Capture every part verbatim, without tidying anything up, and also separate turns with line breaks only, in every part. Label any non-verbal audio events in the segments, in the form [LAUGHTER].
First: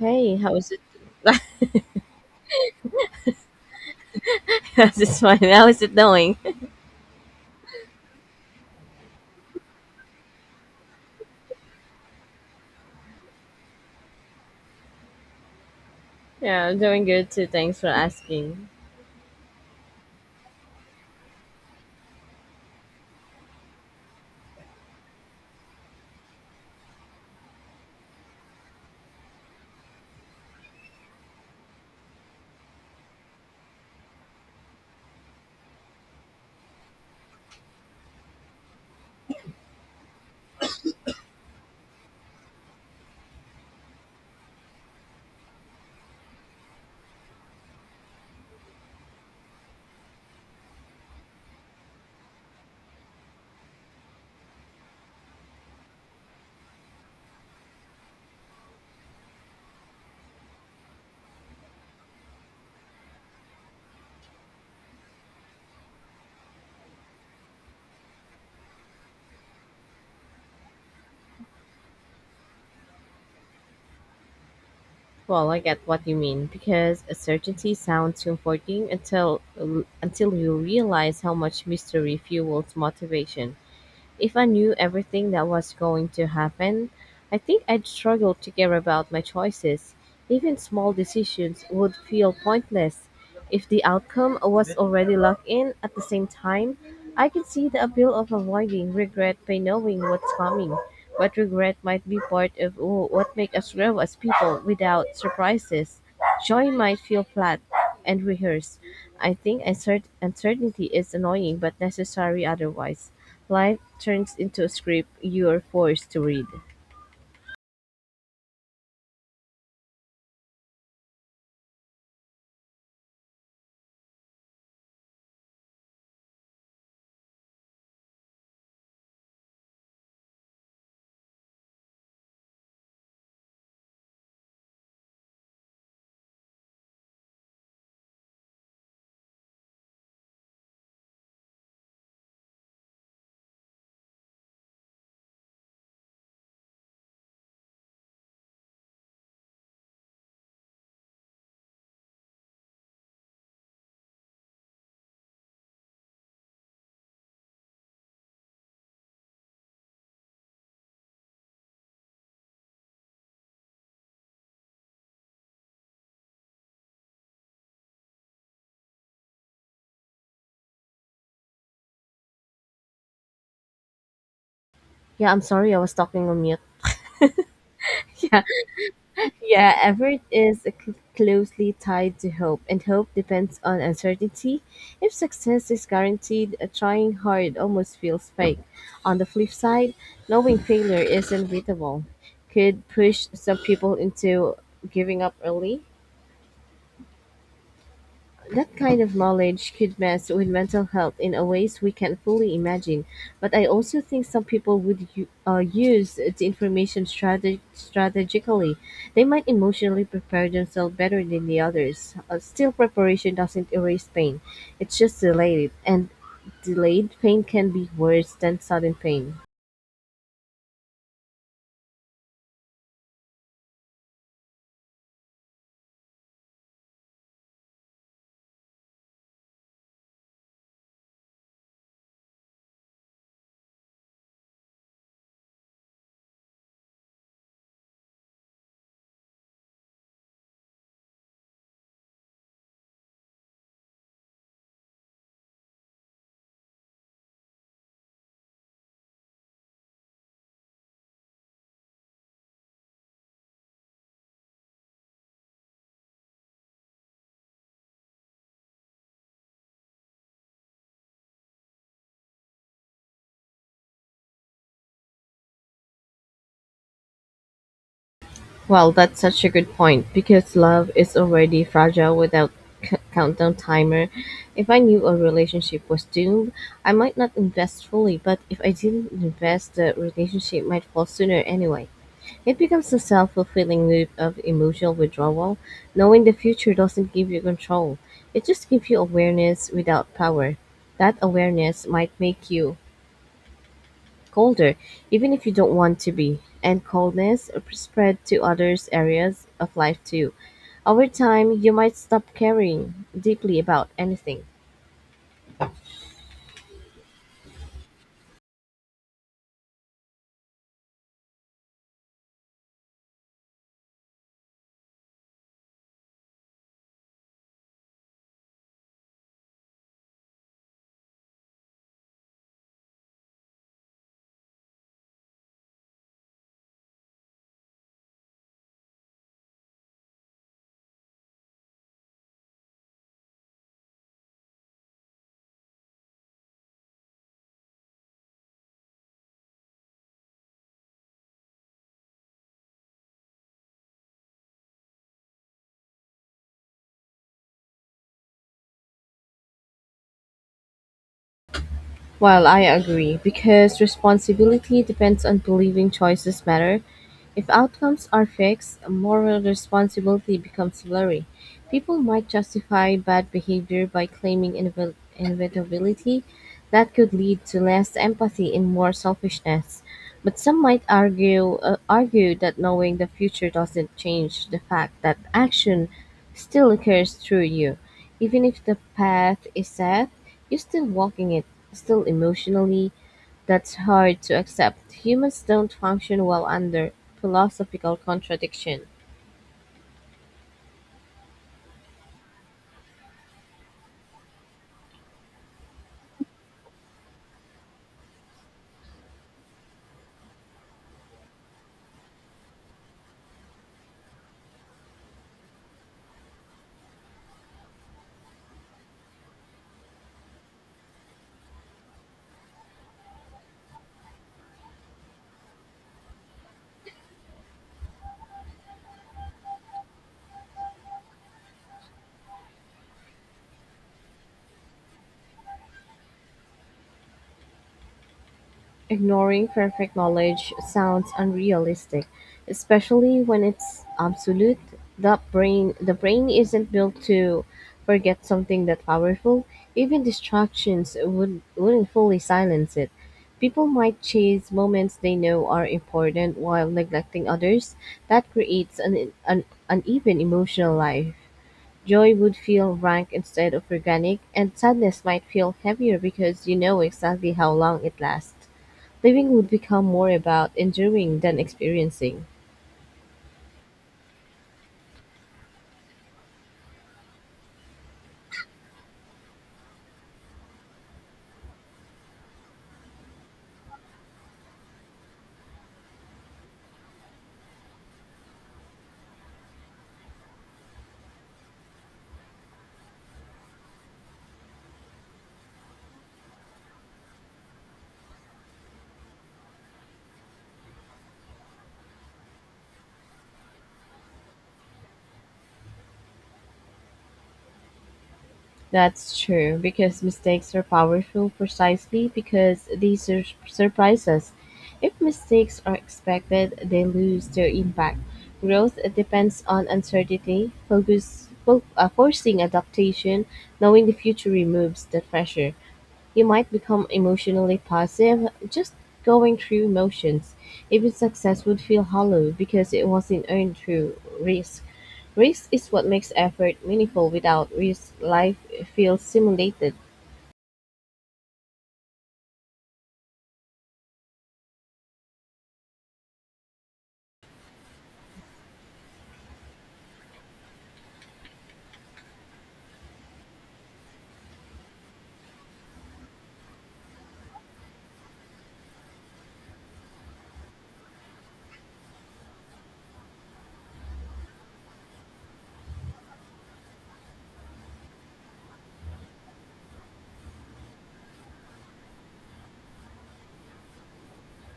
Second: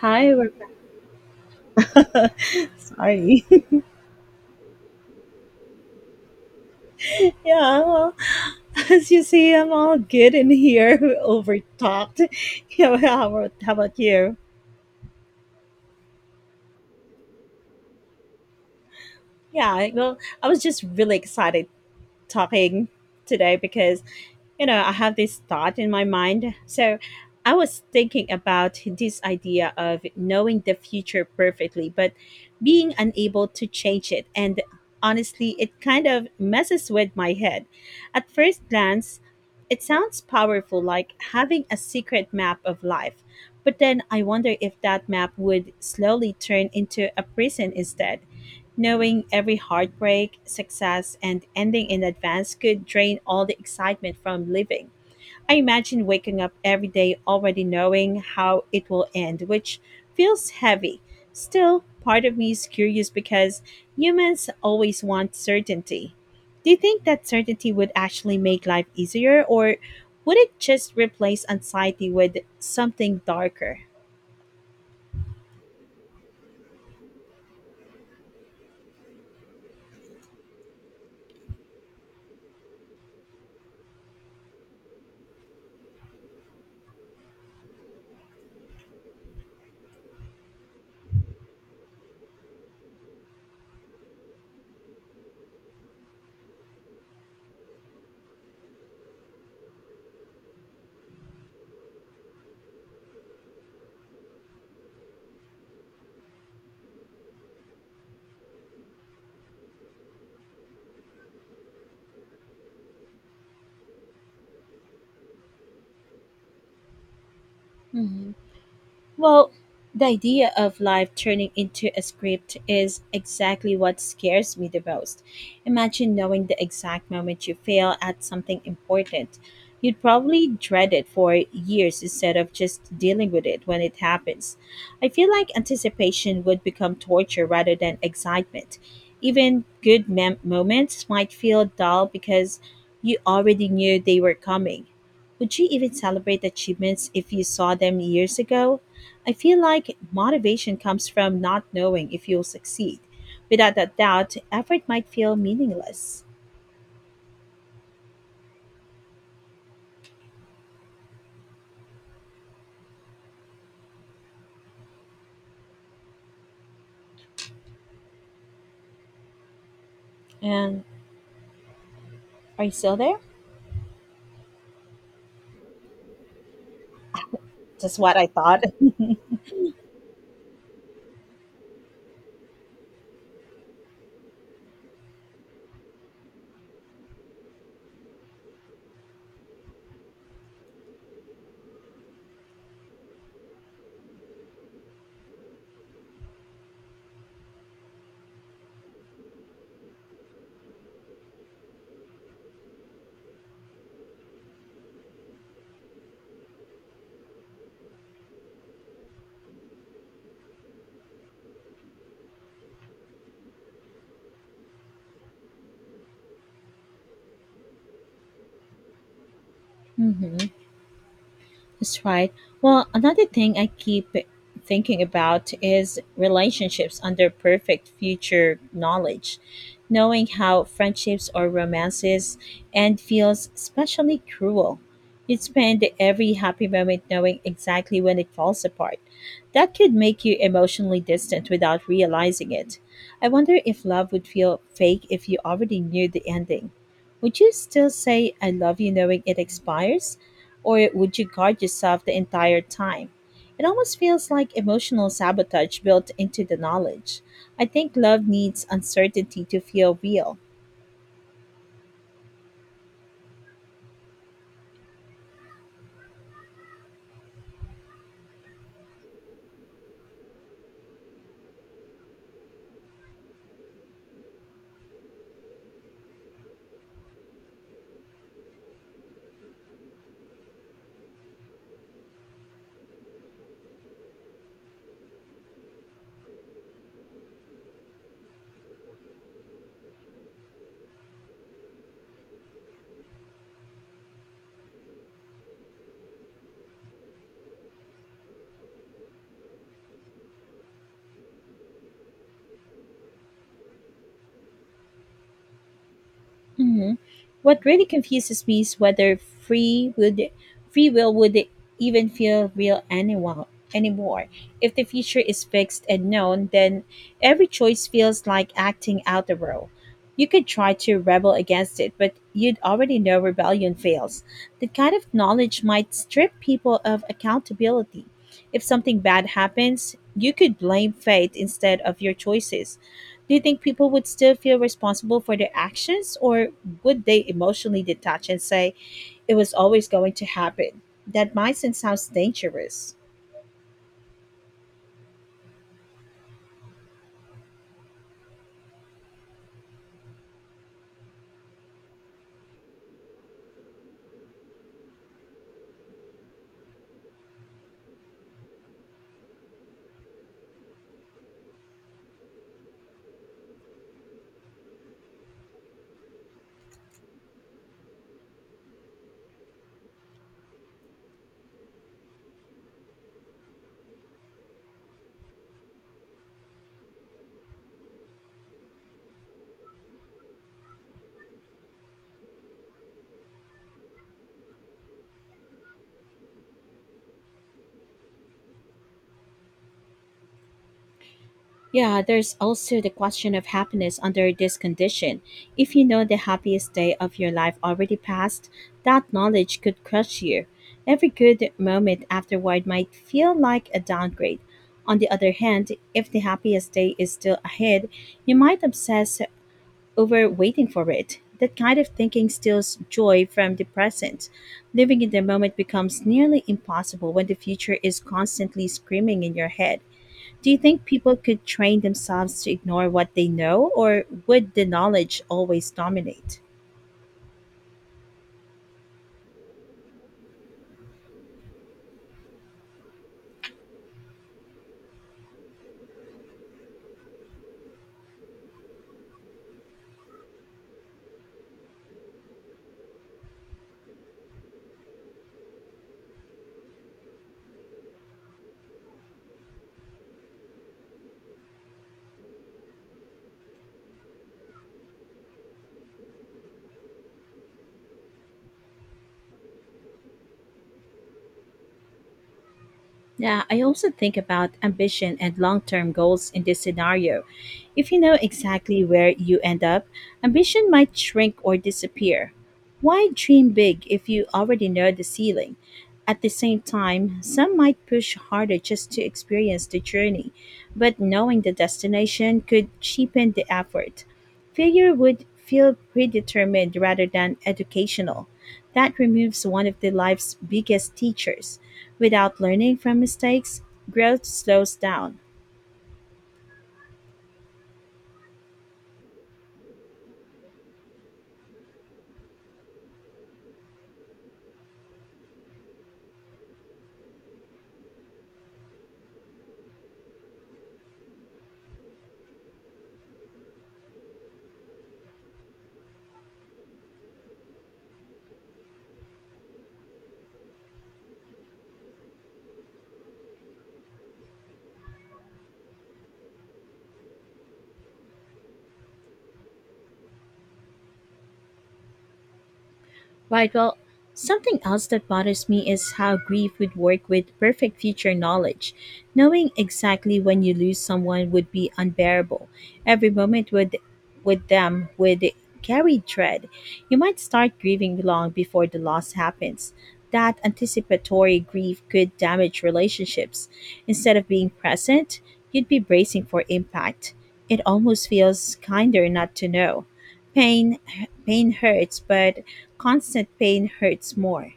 Hi,
how
Rebecca.
is it? [LAUGHS]
[LAUGHS] Sorry. [LAUGHS]
It's fine. How is it going? [LAUGHS]
Yeah, well, as you see, I'm all good in here. [LAUGHS] Over talked. [LAUGHS] Yeah, well, how about, how about you?
Yeah, I'm doing good too. Thanks for asking.
Yeah, well, I was just really excited talking today because you know I have this thought in my mind. So I was thinking about this idea of knowing the future perfectly, but being unable to change it. And honestly, it kind of messes with my head. At first glance, it sounds powerful, like having a secret map of life. But then I wonder if that map would slowly turn into a prison instead. Knowing every heartbreak, success, and ending in advance could drain all the excitement from living. I imagine waking up every day already knowing how it will end, which feels heavy. Still, part of me is curious because humans always want certainty. Do you think that certainty would actually make life easier, or would it just replace anxiety with something darker?
Well, I get what you mean because uncertainty sounds comforting until until you realize how much mystery fuels motivation. If I knew everything that was going to happen, I think I'd struggle to care about my choices. Even small decisions would feel pointless. If the outcome was already locked in at the same time, I can see the appeal of avoiding regret by knowing what's coming. But regret might be part of what makes us grow as people without surprises. Joy might feel flat, and rehearse. I think uncer- uncertainty is annoying but necessary otherwise. Life turns into a script you're forced to read.
Mhm. Well, the idea of life turning into a script is exactly what scares me the most. Imagine knowing the exact moment you fail at something important. You'd probably dread it for years instead of just dealing with it when it happens. I feel like anticipation would become torture rather than excitement. Even good mem- moments might feel dull because you already knew they were coming. Would you even celebrate achievements if you saw them years ago? I feel like motivation comes from not knowing if you'll succeed. Without that doubt, effort might feel meaningless. And are you still there?
Yeah, I'm sorry, I was talking on mute. [LAUGHS]
Just what I
Yeah,
thought. [LAUGHS]
yeah effort is c- closely tied to hope, and hope depends on uncertainty. If success is guaranteed, uh, trying hard almost feels fake. On the flip side, knowing failure is inevitable could push some people into giving up early. That kind of knowledge could mess with mental health in a ways we can fully imagine. But I also think some people would u- uh, use the information strate- strategically. They might emotionally prepare themselves better than the others. Uh, still, preparation doesn't erase pain; it's just delayed, and delayed pain can be worse than sudden pain.
Hmm. That's right. Well, another thing I keep thinking about is relationships under perfect future knowledge. Knowing how friendships or romances end feels especially cruel. You'd spend every happy moment knowing exactly when it falls apart. That could make you emotionally distant without realizing it. I wonder if love would feel fake if you already knew the ending. Would you still say, I love you, knowing it expires? Or would you guard yourself the entire time? It almost feels like emotional sabotage built into the knowledge. I think love needs uncertainty to feel real.
Well, that's such a good point because love is already fragile without c- countdown timer. If I knew a relationship was doomed, I might not invest fully, but if I didn't invest, the relationship might fall sooner anyway. It becomes a self fulfilling loop of emotional withdrawal. Knowing the future doesn't give you control, it just gives you awareness without power. That awareness might make you colder, even if you don't want to be, and coldness spread to other areas of life too. Over time, you might stop caring deeply about anything.
Mhm. What really confuses me is whether free would free will would even feel real anyone anymore. If the future is fixed and known, then every choice feels like acting out the role. You could try to rebel against it, but you'd already know rebellion fails. That kind of knowledge might strip people of accountability. If something bad happens, you could blame fate instead of your choices. Do you think people would still feel responsible for their actions, or would they emotionally detach and say it was always going to happen? That mindset sounds dangerous.
Well, I agree, because responsibility depends on believing choices matter. If outcomes are fixed, moral responsibility becomes blurry. People might justify bad behavior by claiming inevit- inevitability. That could lead to less empathy and more selfishness. But some might argue uh, argue that knowing the future doesn't change the fact that action still occurs through you, even if the path is set. You're still walking it. Still emotionally, that's hard to accept. Humans don't function well under philosophical contradiction.
Yeah, there's also the question of happiness under this condition. If you know the happiest day of your life already passed, that knowledge could crush you. Every good moment afterward might feel like a downgrade. On the other hand, if the happiest day is still ahead, you might obsess over waiting for it. That kind of thinking steals joy from the present. Living in the moment becomes nearly impossible when the future is constantly screaming in your head. Do you think people could train themselves to ignore what they know, or would the knowledge always dominate?
Ignoring perfect knowledge sounds unrealistic, especially when it's absolute. The brain the brain isn't built to forget something that powerful. Even distractions would wouldn't fully silence it. People might chase moments they know are important while neglecting others. That creates an, an uneven emotional life. Joy would feel rank instead of organic, and sadness might feel heavier because you know exactly how long it lasts. Living would become more about enduring than experiencing.
Yeah, I also think about ambition and long term goals in this scenario. If you know exactly where you end up, ambition might shrink or disappear. Why dream big if you already know the ceiling? At the same time, some might push harder just to experience the journey, but knowing the destination could cheapen the effort. Failure would feel predetermined rather than educational. That removes one of the life's biggest teachers. Without learning from mistakes, growth slows down.
That's true, because mistakes are powerful precisely because they sur- surprise us. If mistakes are expected, they lose their impact. Growth depends on uncertainty, focus, fo- uh, forcing adaptation, knowing the future removes the pressure. You might become emotionally passive, just going through motions. Even success would feel hollow because it wasn't earned through risk. Risk is what makes effort meaningful. Without risk, life feels simulated.
Right, well, something else that bothers me is how grief would work with perfect future knowledge. Knowing exactly when you lose someone would be unbearable. Every moment with with them would carry dread. You might start grieving long before the loss happens. That anticipatory grief could damage relationships. Instead of being present, you'd be bracing for impact. It almost feels kinder not to know. Pain pain hurts, but constant pain hurts more.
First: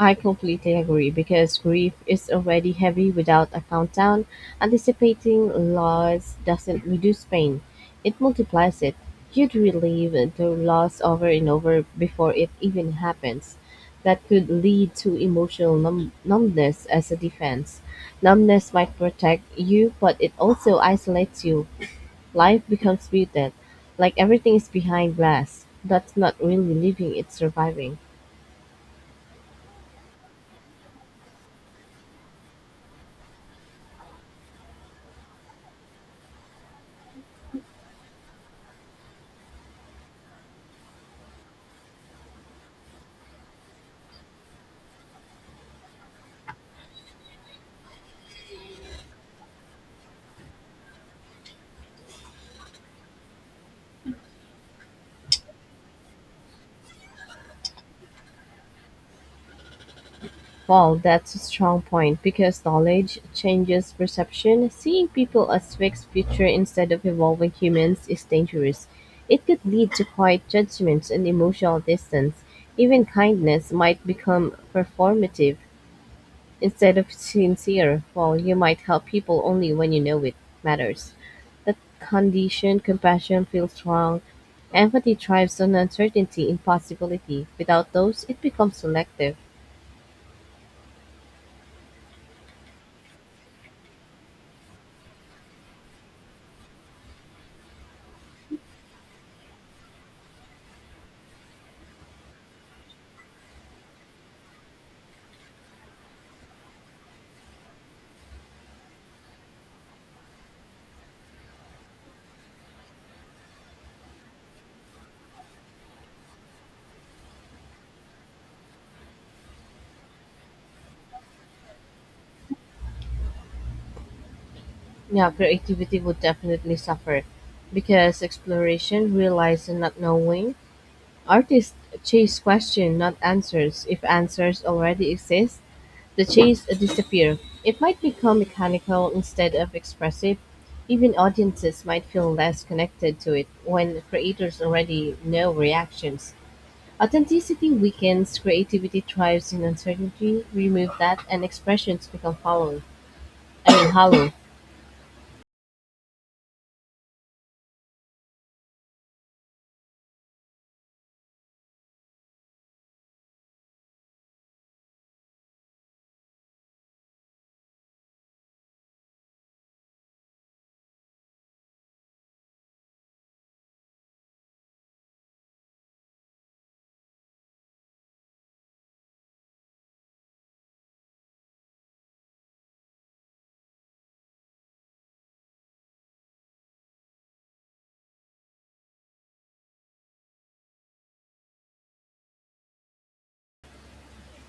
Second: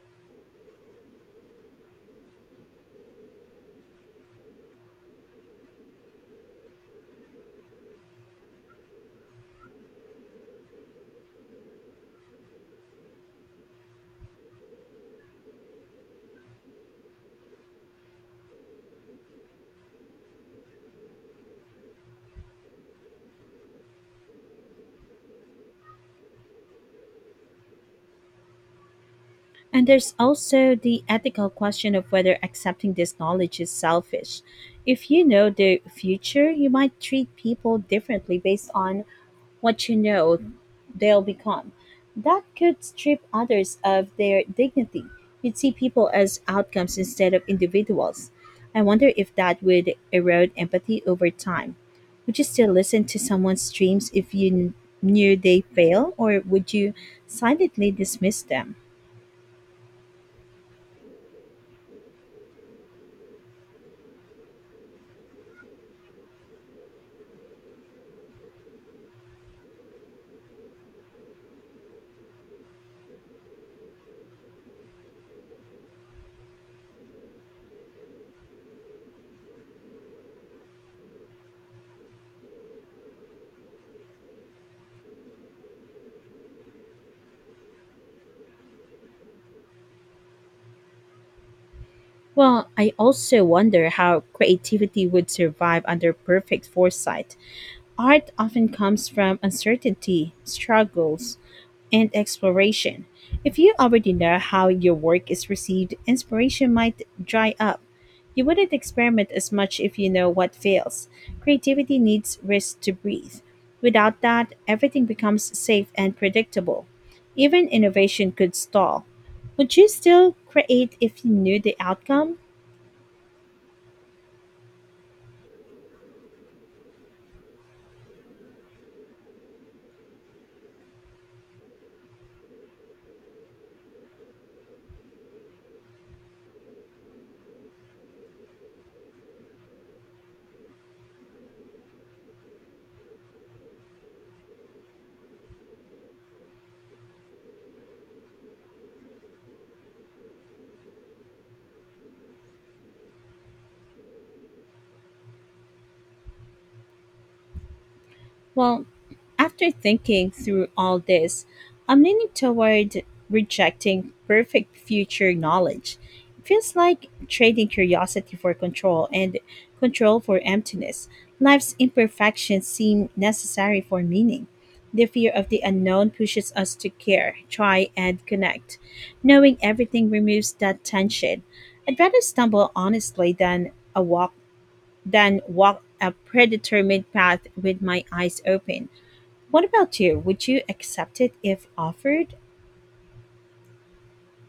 I completely agree because grief is already heavy without a countdown. Anticipating loss doesn't reduce pain, it multiplies it. You'd relive the loss over and over before it even happens. That could lead to emotional numb- numbness as a defense. Numbness might protect you, but it also isolates you. Life becomes muted, like everything is behind glass. That's not really living, it's surviving.
And there's also the ethical question of whether accepting this knowledge is selfish. If you know the future, you might treat people differently based on what you know they'll become. That could strip others of their dignity. You'd see people as outcomes instead of individuals. I wonder if that would erode empathy over time. Would you still listen to someone's dreams if you kn- knew they fail, or would you silently dismiss them?
Well, that's a strong point because knowledge changes perception. Seeing people as fixed future instead of evolving humans is dangerous. It could lead to quiet judgments and emotional distance. Even kindness might become performative instead of sincere. Well, you might help people only when you know it matters. That condition, compassion feels wrong. Empathy thrives on uncertainty, impossibility. Without those, it becomes selective.
Well, I also wonder how creativity would survive under perfect foresight. Art often comes from uncertainty, struggles, and exploration. If you already know how your work is received, inspiration might dry up. You wouldn't experiment as much if you know what fails. Creativity needs risk to breathe. Without that, everything becomes safe and predictable. Even innovation could stall. Would you still create if you knew the outcome?
Yeah, creativity would definitely suffer because exploration relies on not knowing. Artists chase questions, not answers. If answers already exist, the chase disappear. It might become mechanical instead of expressive. Even audiences might feel less connected to it when creators already know reactions. Authenticity weakens, creativity thrives in uncertainty. Remove that, and expressions become hollow. I mean, hollow.
Well, after thinking through all this, I'm leaning toward rejecting perfect future knowledge. It feels like trading curiosity for control and control for emptiness. Life's imperfections seem necessary for meaning. The fear of the unknown pushes us to care, try, and connect. Knowing everything removes that tension. I'd rather stumble honestly than a walk than walk a predetermined path with my eyes open. What about you? Would you accept it if offered?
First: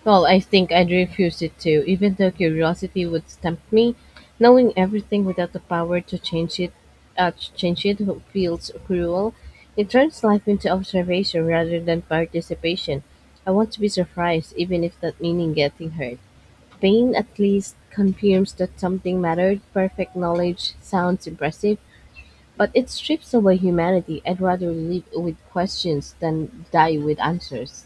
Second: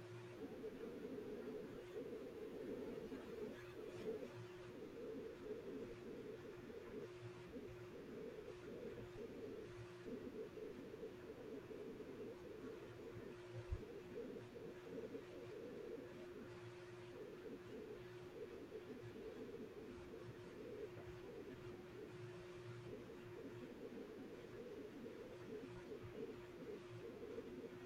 Well, I think I'd refuse it too, even though curiosity would tempt me. Knowing everything without the power to change it, uh, to change it feels cruel. It turns life into observation rather than participation. I want to be surprised, even if that meaning getting hurt. Pain at least confirms that something mattered. Perfect knowledge sounds impressive, but it strips away humanity. I'd rather live with questions than die with answers.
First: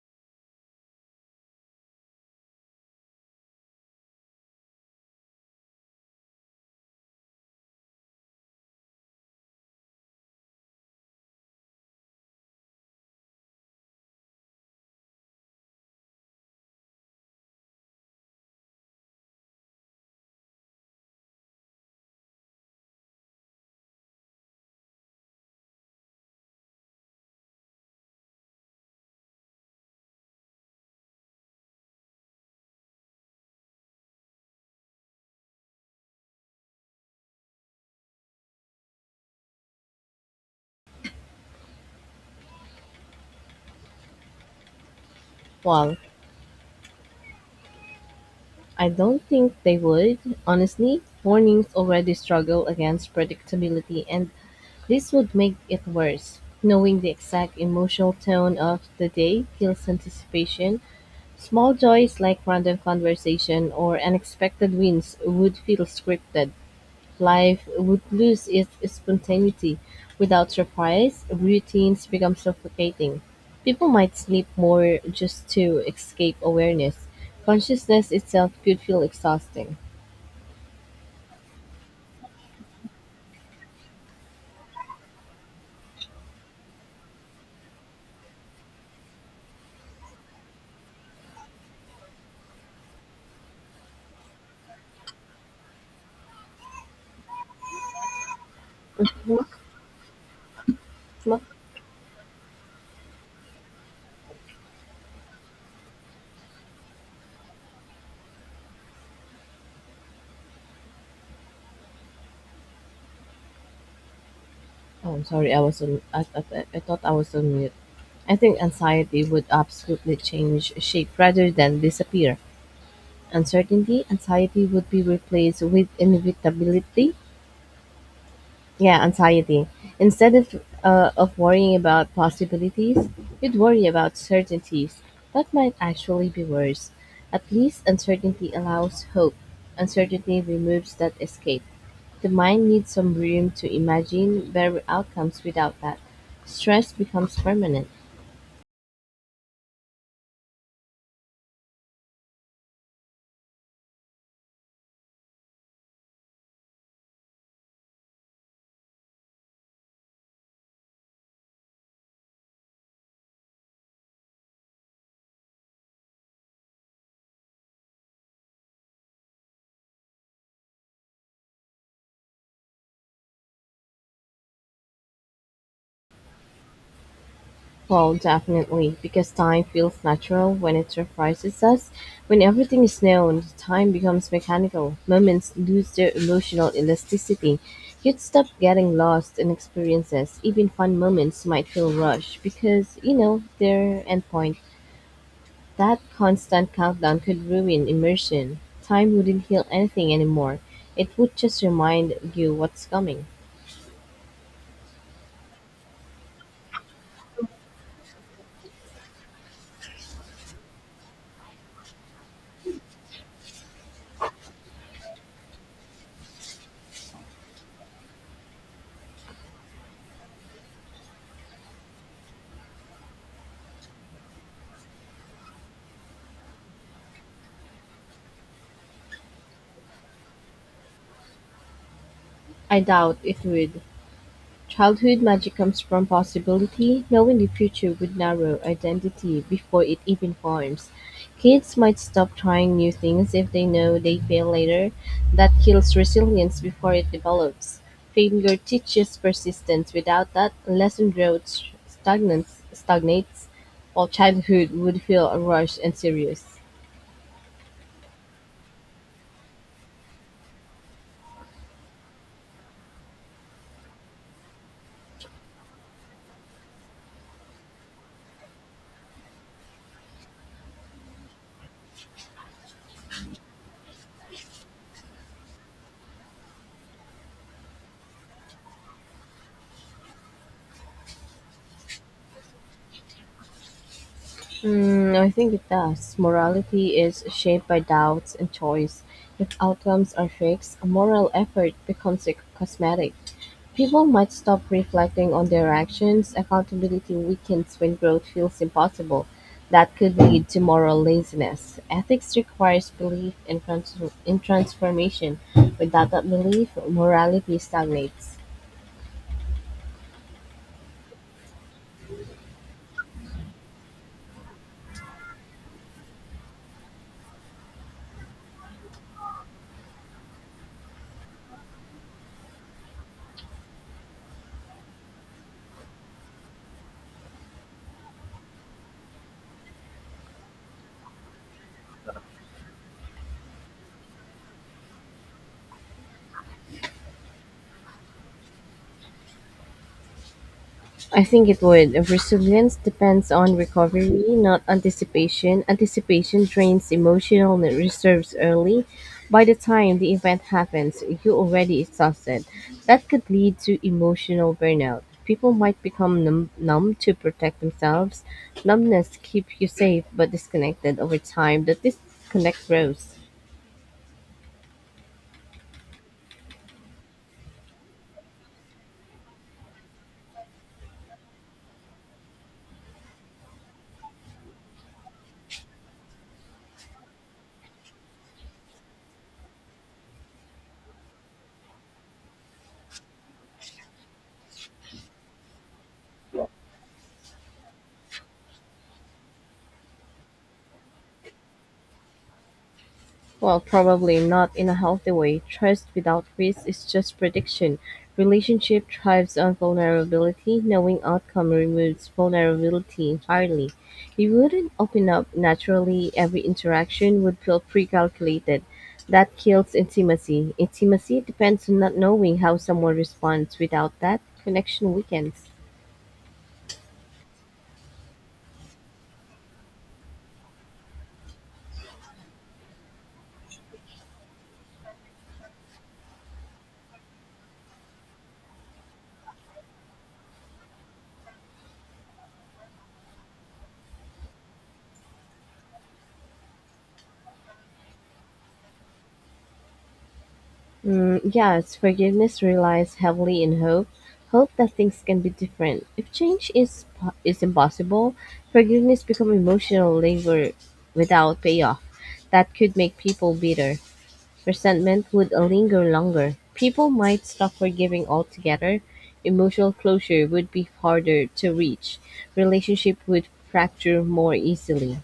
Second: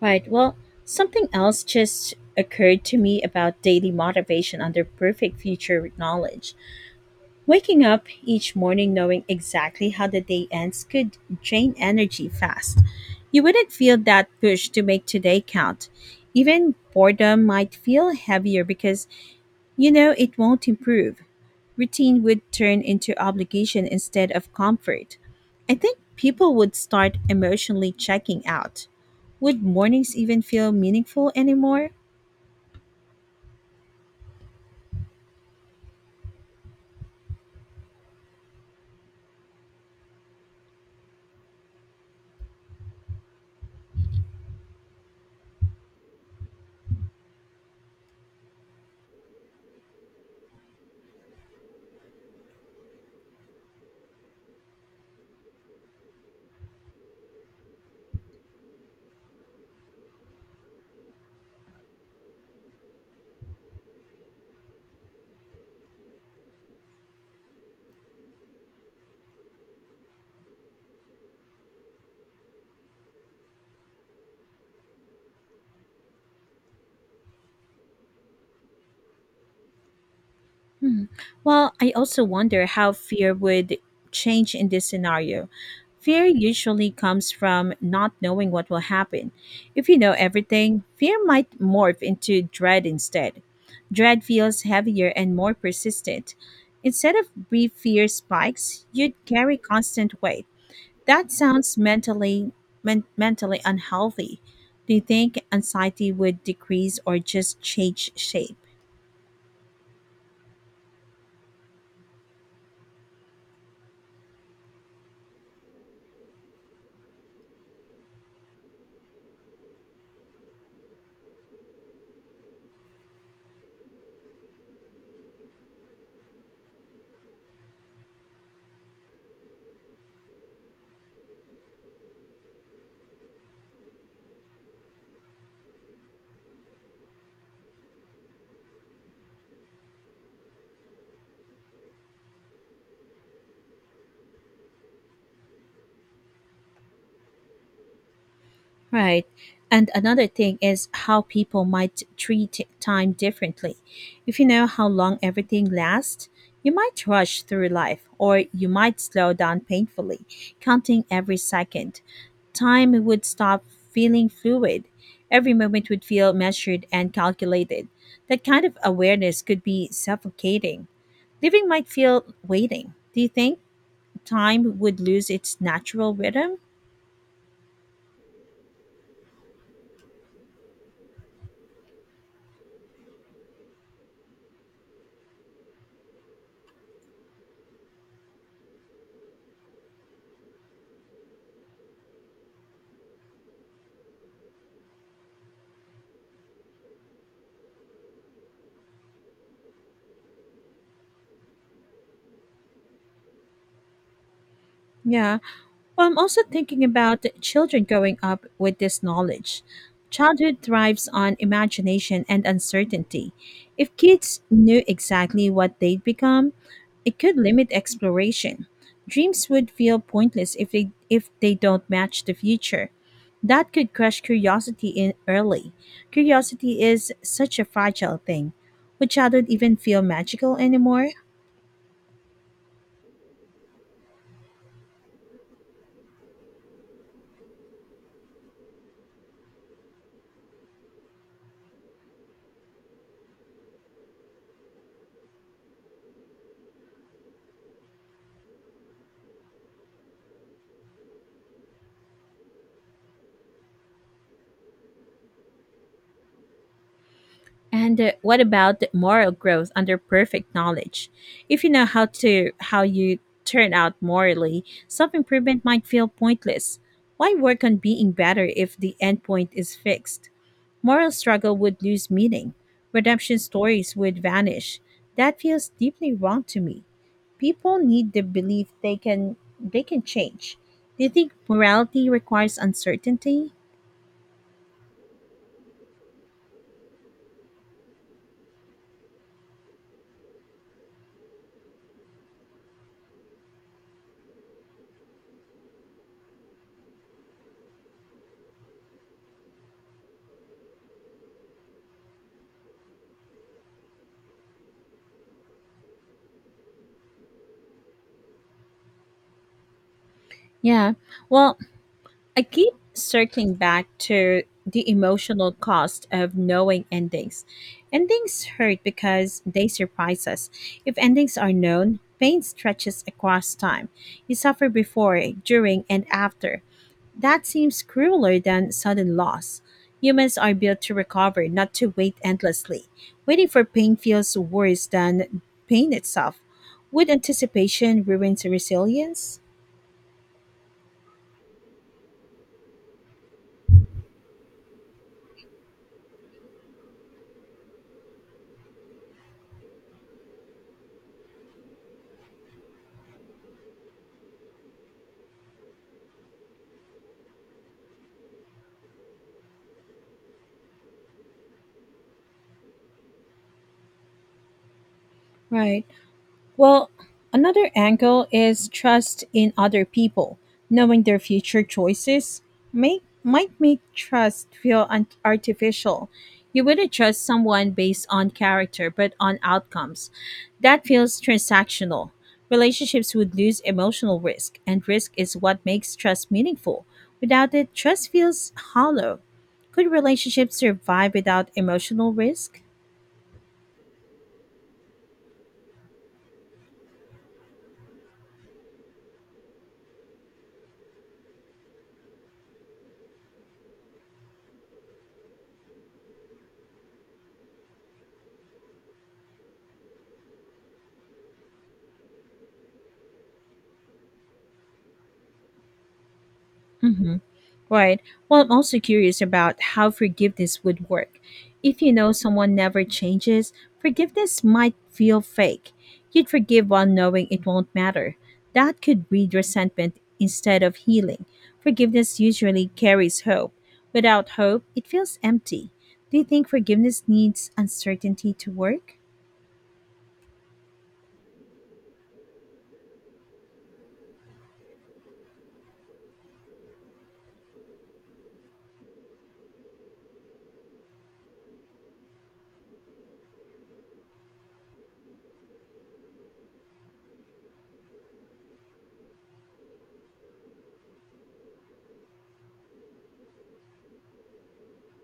Right. Well, something else just occurred to me about daily motivation under perfect future knowledge. Waking up each morning knowing exactly how the day ends could drain energy fast. You wouldn't feel that push to make today count. Even boredom might feel heavier because you know it won't improve. Routine would turn into obligation instead of comfort. I think people would start emotionally checking out. Would mornings even feel meaningful anymore?
Well, I don't think they would, honestly. Mornings already struggle against predictability, and this would make it worse. Knowing the exact emotional tone of the day kills anticipation. Small joys like random conversation or unexpected wins would feel scripted. Life would lose its spontaneity. Without surprise, routines become suffocating. People might sleep more just to escape awareness. Consciousness itself could feel exhausting.
Well, I also wonder how fear would change in this scenario. Fear usually comes from not knowing what will happen. If you know everything, fear might morph into dread instead. Dread feels heavier and more persistent. Instead of brief fear spikes, you'd
Not,
carry constant weight. That
not,
sounds mentally men- mentally unhealthy. Do you think anxiety would decrease or just change shape?
oh, I'm sorry, I was on. I, I, I thought I was on mute. I think anxiety would absolutely change shape rather than disappear. Uncertainty, anxiety would be replaced with inevitability. Yeah, anxiety. Instead of, uh, of worrying about possibilities, you'd worry about certainties. That might actually be worse. At least uncertainty allows hope. Uncertainty removes that escape. The mind needs some room to imagine better outcomes without that. Stress becomes permanent.
Right. And another thing is how people might treat time differently. If you know how long everything lasts, you might rush through life or you might slow down painfully, counting every second. Time would stop feeling fluid. Every moment would feel measured and calculated. That kind of awareness could be suffocating. Living might feel waiting. Do you think time would lose its natural rhythm?
Well, definitely, because time feels natural when it surprises us. When everything is known, time becomes mechanical. Moments lose their emotional elasticity. You'd stop getting lost in experiences. Even fun moments might feel rushed because, you know, their endpoint. That constant countdown could ruin immersion. Time wouldn't heal anything anymore. It would just remind you what's coming.
Yeah. Well, I'm also thinking about the children growing up with this knowledge. Childhood thrives on imagination and uncertainty. If kids knew exactly what they'd become, it could limit exploration. Dreams would feel pointless if they if they don't match the future. That could crush curiosity in early. Curiosity is such a fragile thing. Would childhood even feel magical anymore?
I doubt it would. Childhood magic comes from possibility, knowing the future would narrow identity before it even forms. Kids might stop trying new things if they know they fail later. That kills resilience before it develops. Failure teaches persistence. Without that, lesson growth stagnates, stagnates, while childhood would feel rushed and serious.
And uh, what about the moral growth under perfect knowledge? If you know how to how you turn out morally, self-improvement might feel pointless. Why work on being better if the endpoint is fixed? Moral struggle would lose meaning. Redemption stories would vanish. That feels deeply wrong to me. People need the belief they can they can change. Do you think morality requires uncertainty?
Mm, I think it does. Morality is shaped by doubts and choice. If outcomes are fixed, moral effort becomes a cosmetic. People might stop reflecting on their actions. Accountability weakens when growth feels impossible. That could lead to moral laziness. Ethics requires belief in, trans- in transformation. Without that belief, morality stagnates.
Yeah. Well, I keep circling back to the emotional cost of knowing endings. Endings hurt because they surprise us. If endings are known, pain stretches across time. You suffer before, during, and after. That seems crueler than sudden loss. Humans are built to recover, not to wait endlessly. Waiting for pain feels worse than pain itself. Would anticipation ruin resilience?
I think it would. Resilience depends on recovery, not anticipation. Anticipation drains emotional reserves early. By the time the event happens, you're already exhausted. That could lead to emotional burnout. People might become numb, numb to protect themselves. Numbness keeps you safe but disconnected over time. The disconnect grows.
Right. Well, another angle is trust in other people. Knowing their future choices may, might make trust feel un- artificial. You wouldn't trust someone based on character, but on outcomes. That feels transactional. Relationships would lose emotional risk, and risk is what makes trust meaningful. Without it, trust feels hollow. Could relationships survive without emotional risk?
Well, probably not in a healthy way. Trust without risk is just prediction. Relationship thrives on vulnerability. Knowing outcome removes vulnerability entirely. You wouldn't open up naturally. Every interaction would feel pre-calculated. That kills intimacy. Intimacy depends on not knowing how someone responds. Without that, connection weakens.
Hmm. Right. Well, I'm also curious about how forgiveness would work. If you know someone never changes, forgiveness might feel fake. You'd forgive while knowing it won't matter. That could breed resentment instead of healing. Forgiveness usually carries hope. Without hope, it feels empty. Do you think forgiveness needs uncertainty to work?
Mm, yes, forgiveness relies heavily in hope, hope that things can be different. If change is po- is impossible, forgiveness becomes emotional labor without payoff. That could make people bitter. Resentment would linger longer. People might stop forgiving altogether. Emotional closure would be harder to reach. Relationship would fracture more easily.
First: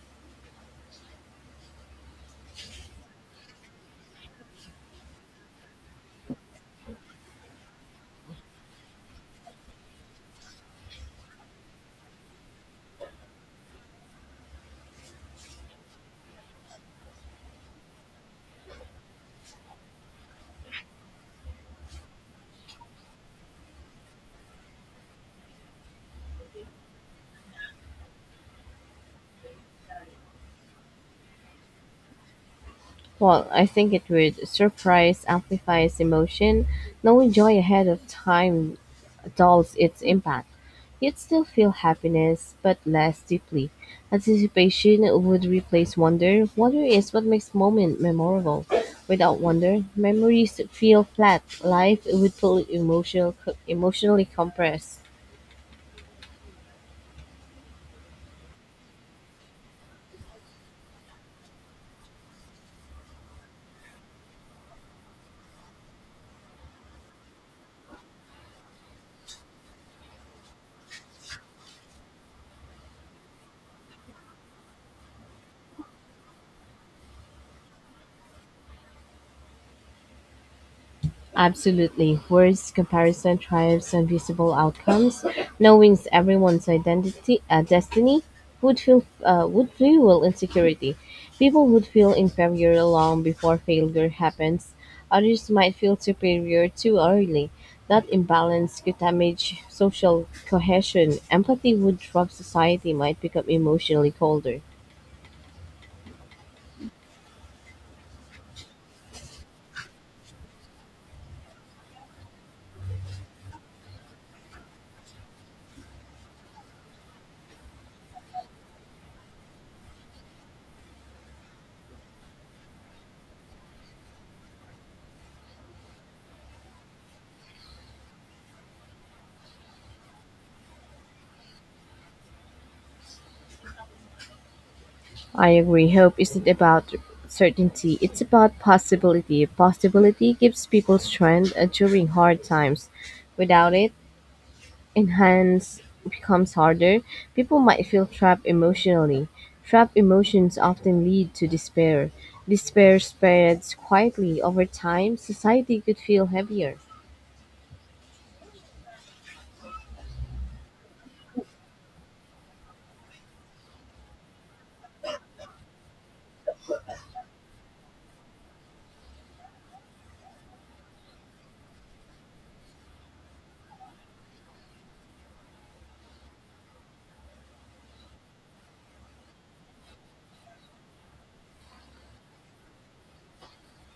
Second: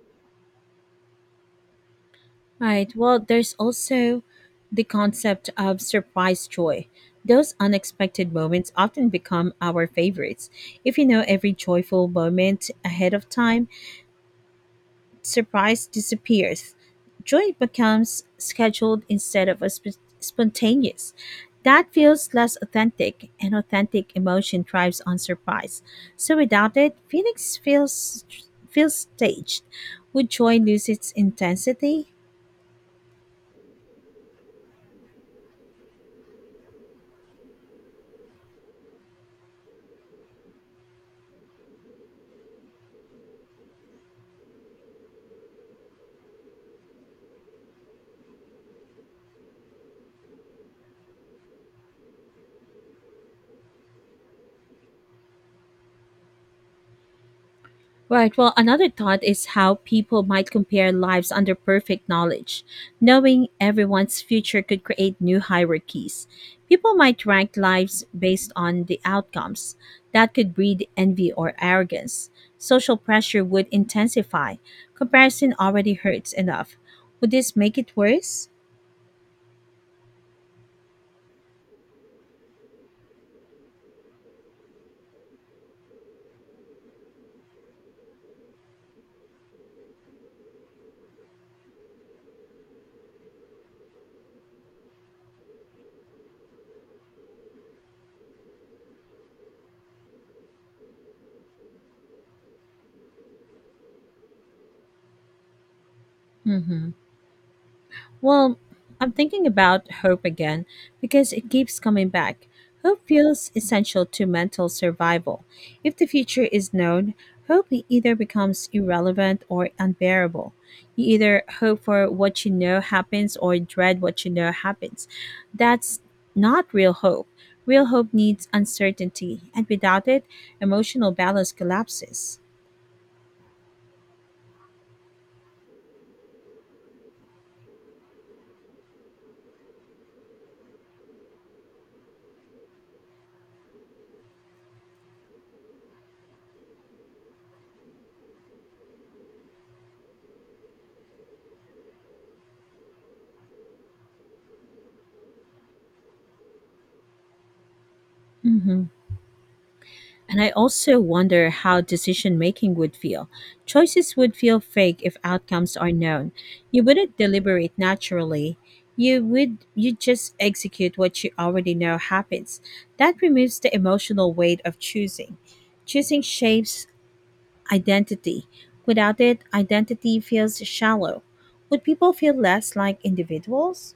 Right. Well, there's also the concept of surprise joy. Those unexpected moments often become our favorites. If you know every joyful moment ahead of time, surprise disappears. Joy becomes scheduled instead of a sp- spontaneous. That feels less authentic, and authentic emotion thrives on surprise. So without it, Phoenix feels feels staged. Would joy lose its intensity?
Well, I think it would surprise amplifies emotion. Knowing joy ahead of time dulls its impact. You'd still feel happiness, but less deeply. Anticipation would replace wonder. Wonder is what makes moment memorable. Without wonder, memories feel flat. Life would feel emotional, emotionally compressed.
Right. Well, another thought is how people might compare lives under perfect knowledge. Knowing everyone's future could create new hierarchies. People might rank lives based on the outcomes. That could breed envy or arrogance. Social pressure would intensify. Comparison already hurts enough. Would this make it worse?
Absolutely. Words comparison triumphs on visible outcomes. Knowing everyone's identity, uh, destiny would feel uh, would fuel insecurity. People would feel inferior long before failure happens. Others might feel superior too early. That imbalance could damage social cohesion. Empathy would drop. Society might become emotionally colder.
Hmm. Well, I'm thinking about hope again because it keeps coming back. Hope feels essential to mental survival. If the future is known, hope either becomes irrelevant or unbearable. You either hope for what you know happens or dread what you know happens. That's not real hope. Real hope needs uncertainty, and without it, emotional balance collapses.
I agree. Hope isn't about certainty, it's about possibility. Possibility gives people strength uh, during hard times. Without it, enhance becomes harder. People might feel trapped emotionally. Trapped emotions often lead to despair. Despair spreads quietly over time. Society could feel heavier.
Hmm. And I also wonder how decision making would feel. Choices would feel fake if outcomes are known. You wouldn't deliberate naturally. You would you just execute what you already know happens. That removes the emotional weight of choosing. Choosing shapes identity. Without it, identity feels shallow. Would people feel less like individuals?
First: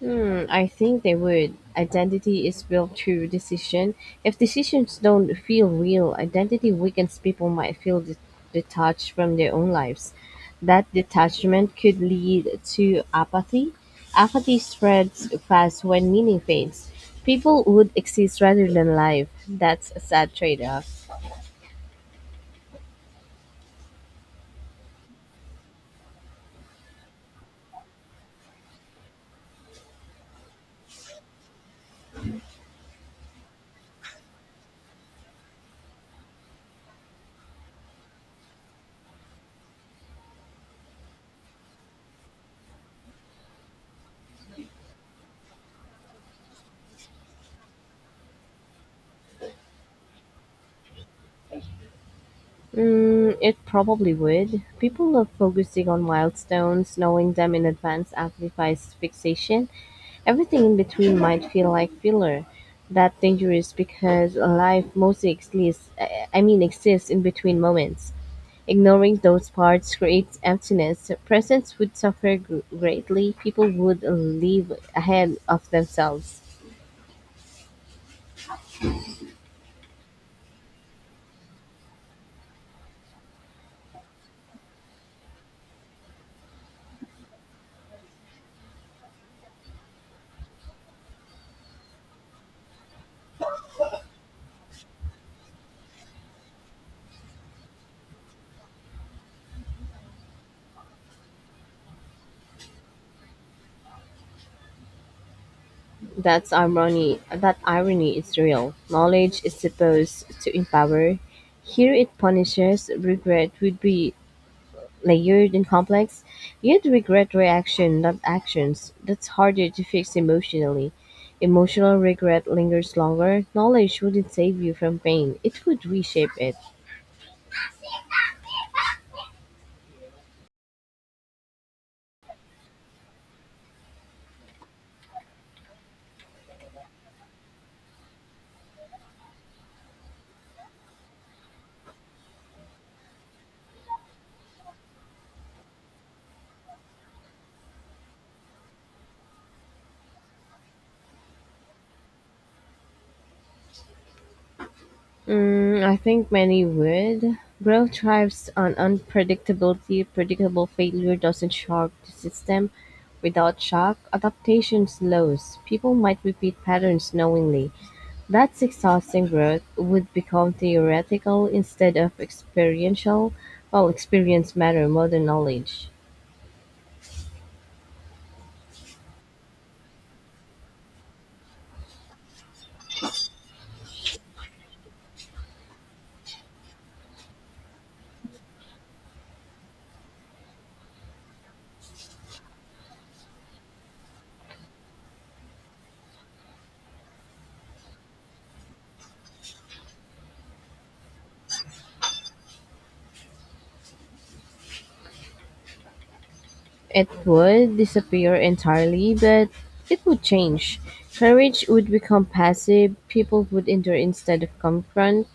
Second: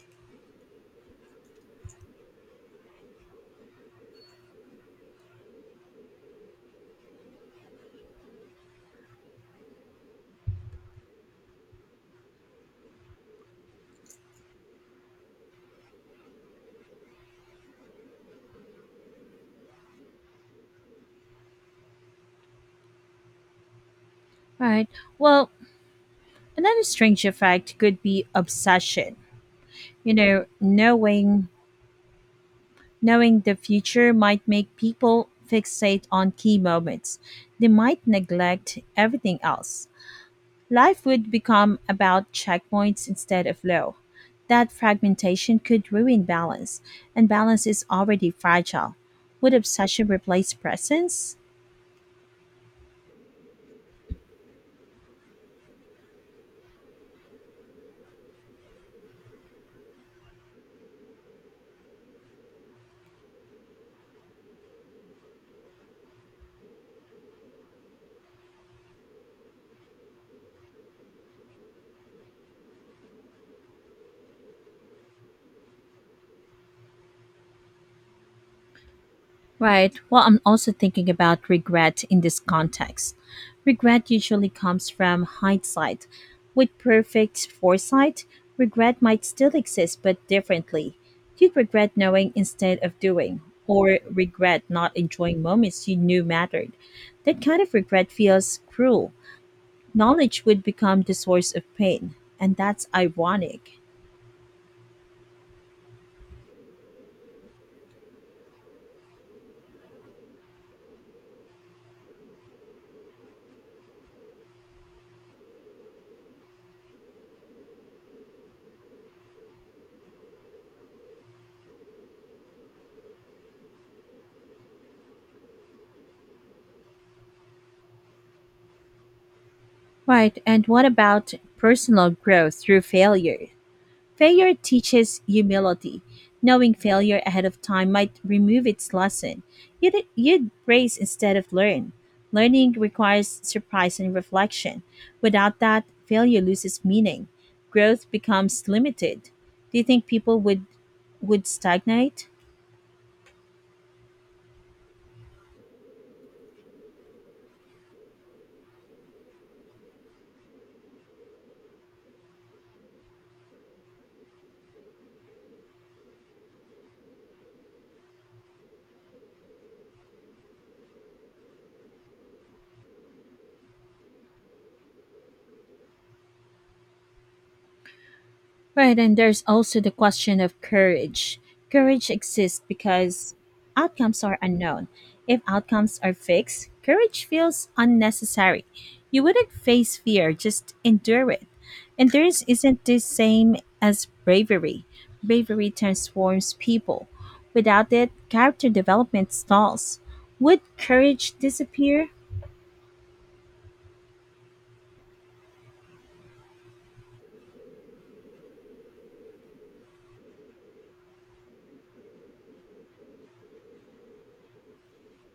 Hmm, I think they would. Identity is built through decision. If decisions don't feel real, identity weakens people might feel de- detached from their own lives. That detachment could lead to apathy. Apathy spreads fast when meaning fades. People would exist rather than live. That's a sad trade off.
Right. Well, another strange effect could be obsession. You know, knowing Knowing the future might make people fixate on key moments. They might neglect everything else. Life would become about checkpoints instead of flow. That fragmentation could ruin balance, and balance is already fragile. Would obsession replace presence?
Mm, it probably would. People love focusing on milestones, knowing them in advance amplifies fixation. Everything in between might feel like filler. That's dangerous because life mostly exists, I I mean, exists in between moments. Ignoring those parts creates emptiness. Presence would suffer gr- greatly. People would live ahead of themselves.
Right. Well, I'm also thinking about regret in this context. Regret usually comes from hindsight. With perfect foresight, regret might still exist but differently. You'd regret knowing instead of doing, or regret not enjoying moments you knew mattered. That kind of regret feels cruel. Knowledge would become the source of pain, and that's ironic.
That's irony. That irony is real. Knowledge is supposed to empower. Here it punishes. Regret would be layered and complex, you'd regret reaction, not actions. That's harder to fix emotionally. Emotional regret lingers longer. Knowledge wouldn't save you from pain, it would reshape it.
Right, and what about personal growth through failure? Failure teaches humility. Knowing failure ahead of time might remove its lesson. You'd, you'd brace instead of learn. Learning requires surprise and reflection. Without that, failure loses meaning. Growth becomes limited. Do you think people would would stagnate?
Mm, I think many would. Growth thrives on unpredictability. Predictable failure doesn't shock the system. Without shock, adaptation slows. People might repeat patterns knowingly. That exhausting growth would become theoretical instead of experiential, while experience matter more than knowledge.
Right, and there's also the question of courage. Courage exists because outcomes are unknown. If outcomes are fixed, courage feels unnecessary. You wouldn't face fear, just endure it. Endurance isn't the same as bravery. Bravery transforms people. Without it, character development stalls. Would courage disappear?
It would disappear entirely, but it would change. Courage would become passive, people would endure instead of confront.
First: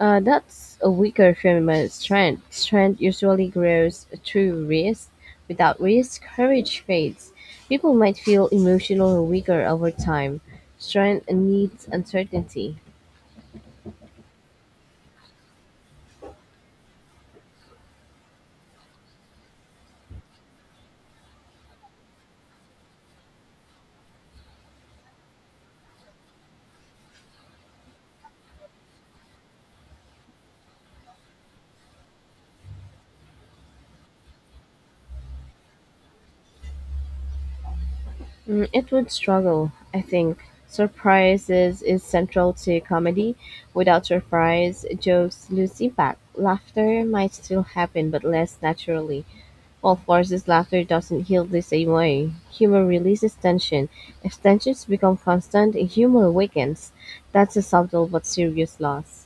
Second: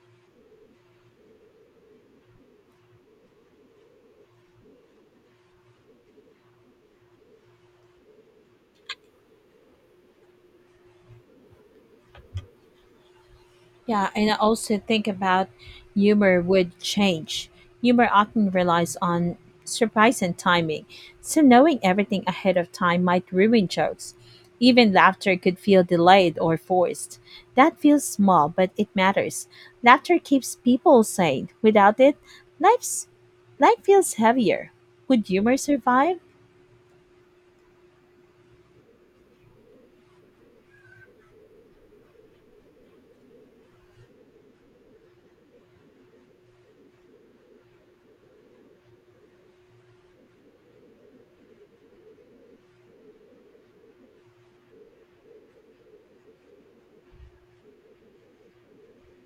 Uh, that's a weaker feminine strength. Strength usually grows through risk. Without risk, courage fades. People might feel emotional or weaker over time. Strength needs uncertainty.
Yeah, and I also think about humor would change. Humor often relies on surprise and timing, so knowing everything ahead of time might ruin jokes. Even laughter could feel delayed or forced. That feels small, but it matters. Laughter keeps people sane. Without it, life's life feels heavier. Would humor survive?
Mm, it would struggle, I think. Surprise is, is central to comedy. Without surprise, jokes lose impact. Laughter might still happen, but less naturally. While forces laughter doesn't heal the same way. Humor releases tension. If tensions become constant, humor weakens. That's a subtle but serious loss.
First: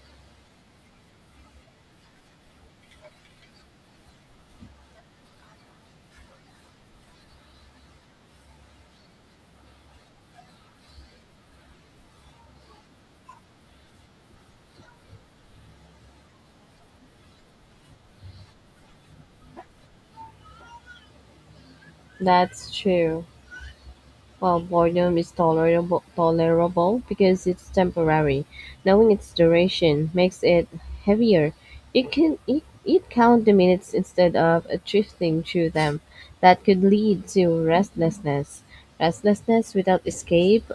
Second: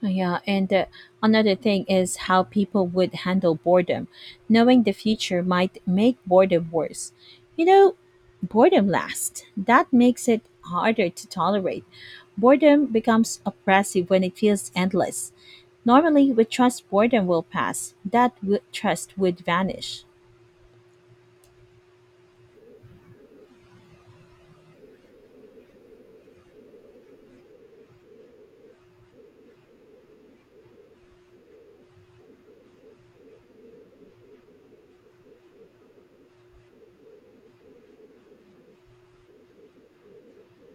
Yeah, and uh, another thing is how people would handle boredom. Knowing the future might make boredom worse. You know, boredom lasts. That makes it harder to tolerate. Boredom becomes oppressive when it feels endless. Normally, we trust boredom will pass. That w- trust would vanish.
That's true. While boredom is tolerable tolerable because it's temporary, knowing its duration makes it heavier. You can it, it count the minutes instead of uh, drifting through them. That could lead to restlessness. Restlessness without escape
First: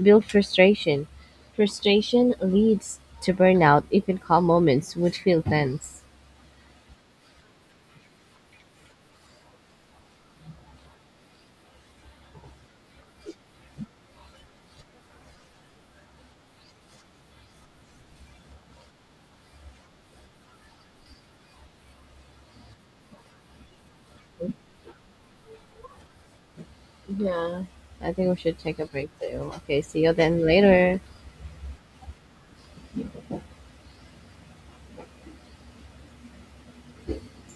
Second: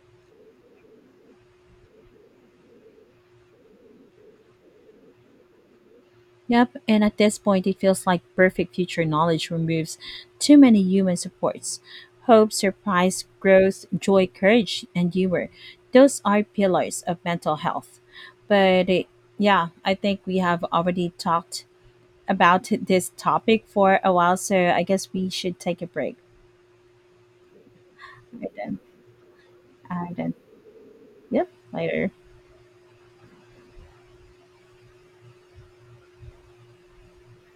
builds frustration. Frustration leads to burnout. Even calm moments would feel tense.
Yep, and at this point, it feels like perfect future knowledge removes too many human supports. Hope, surprise, growth, joy, courage, and humor. Those are pillars of mental health. But eh, yeah, I think we have already talked about this topic for a while, so I guess we should take a break.
Yeah. I think we
Right
should
then.
take a break too. Okay,
All
see you
right then.
then later.
Yep, later.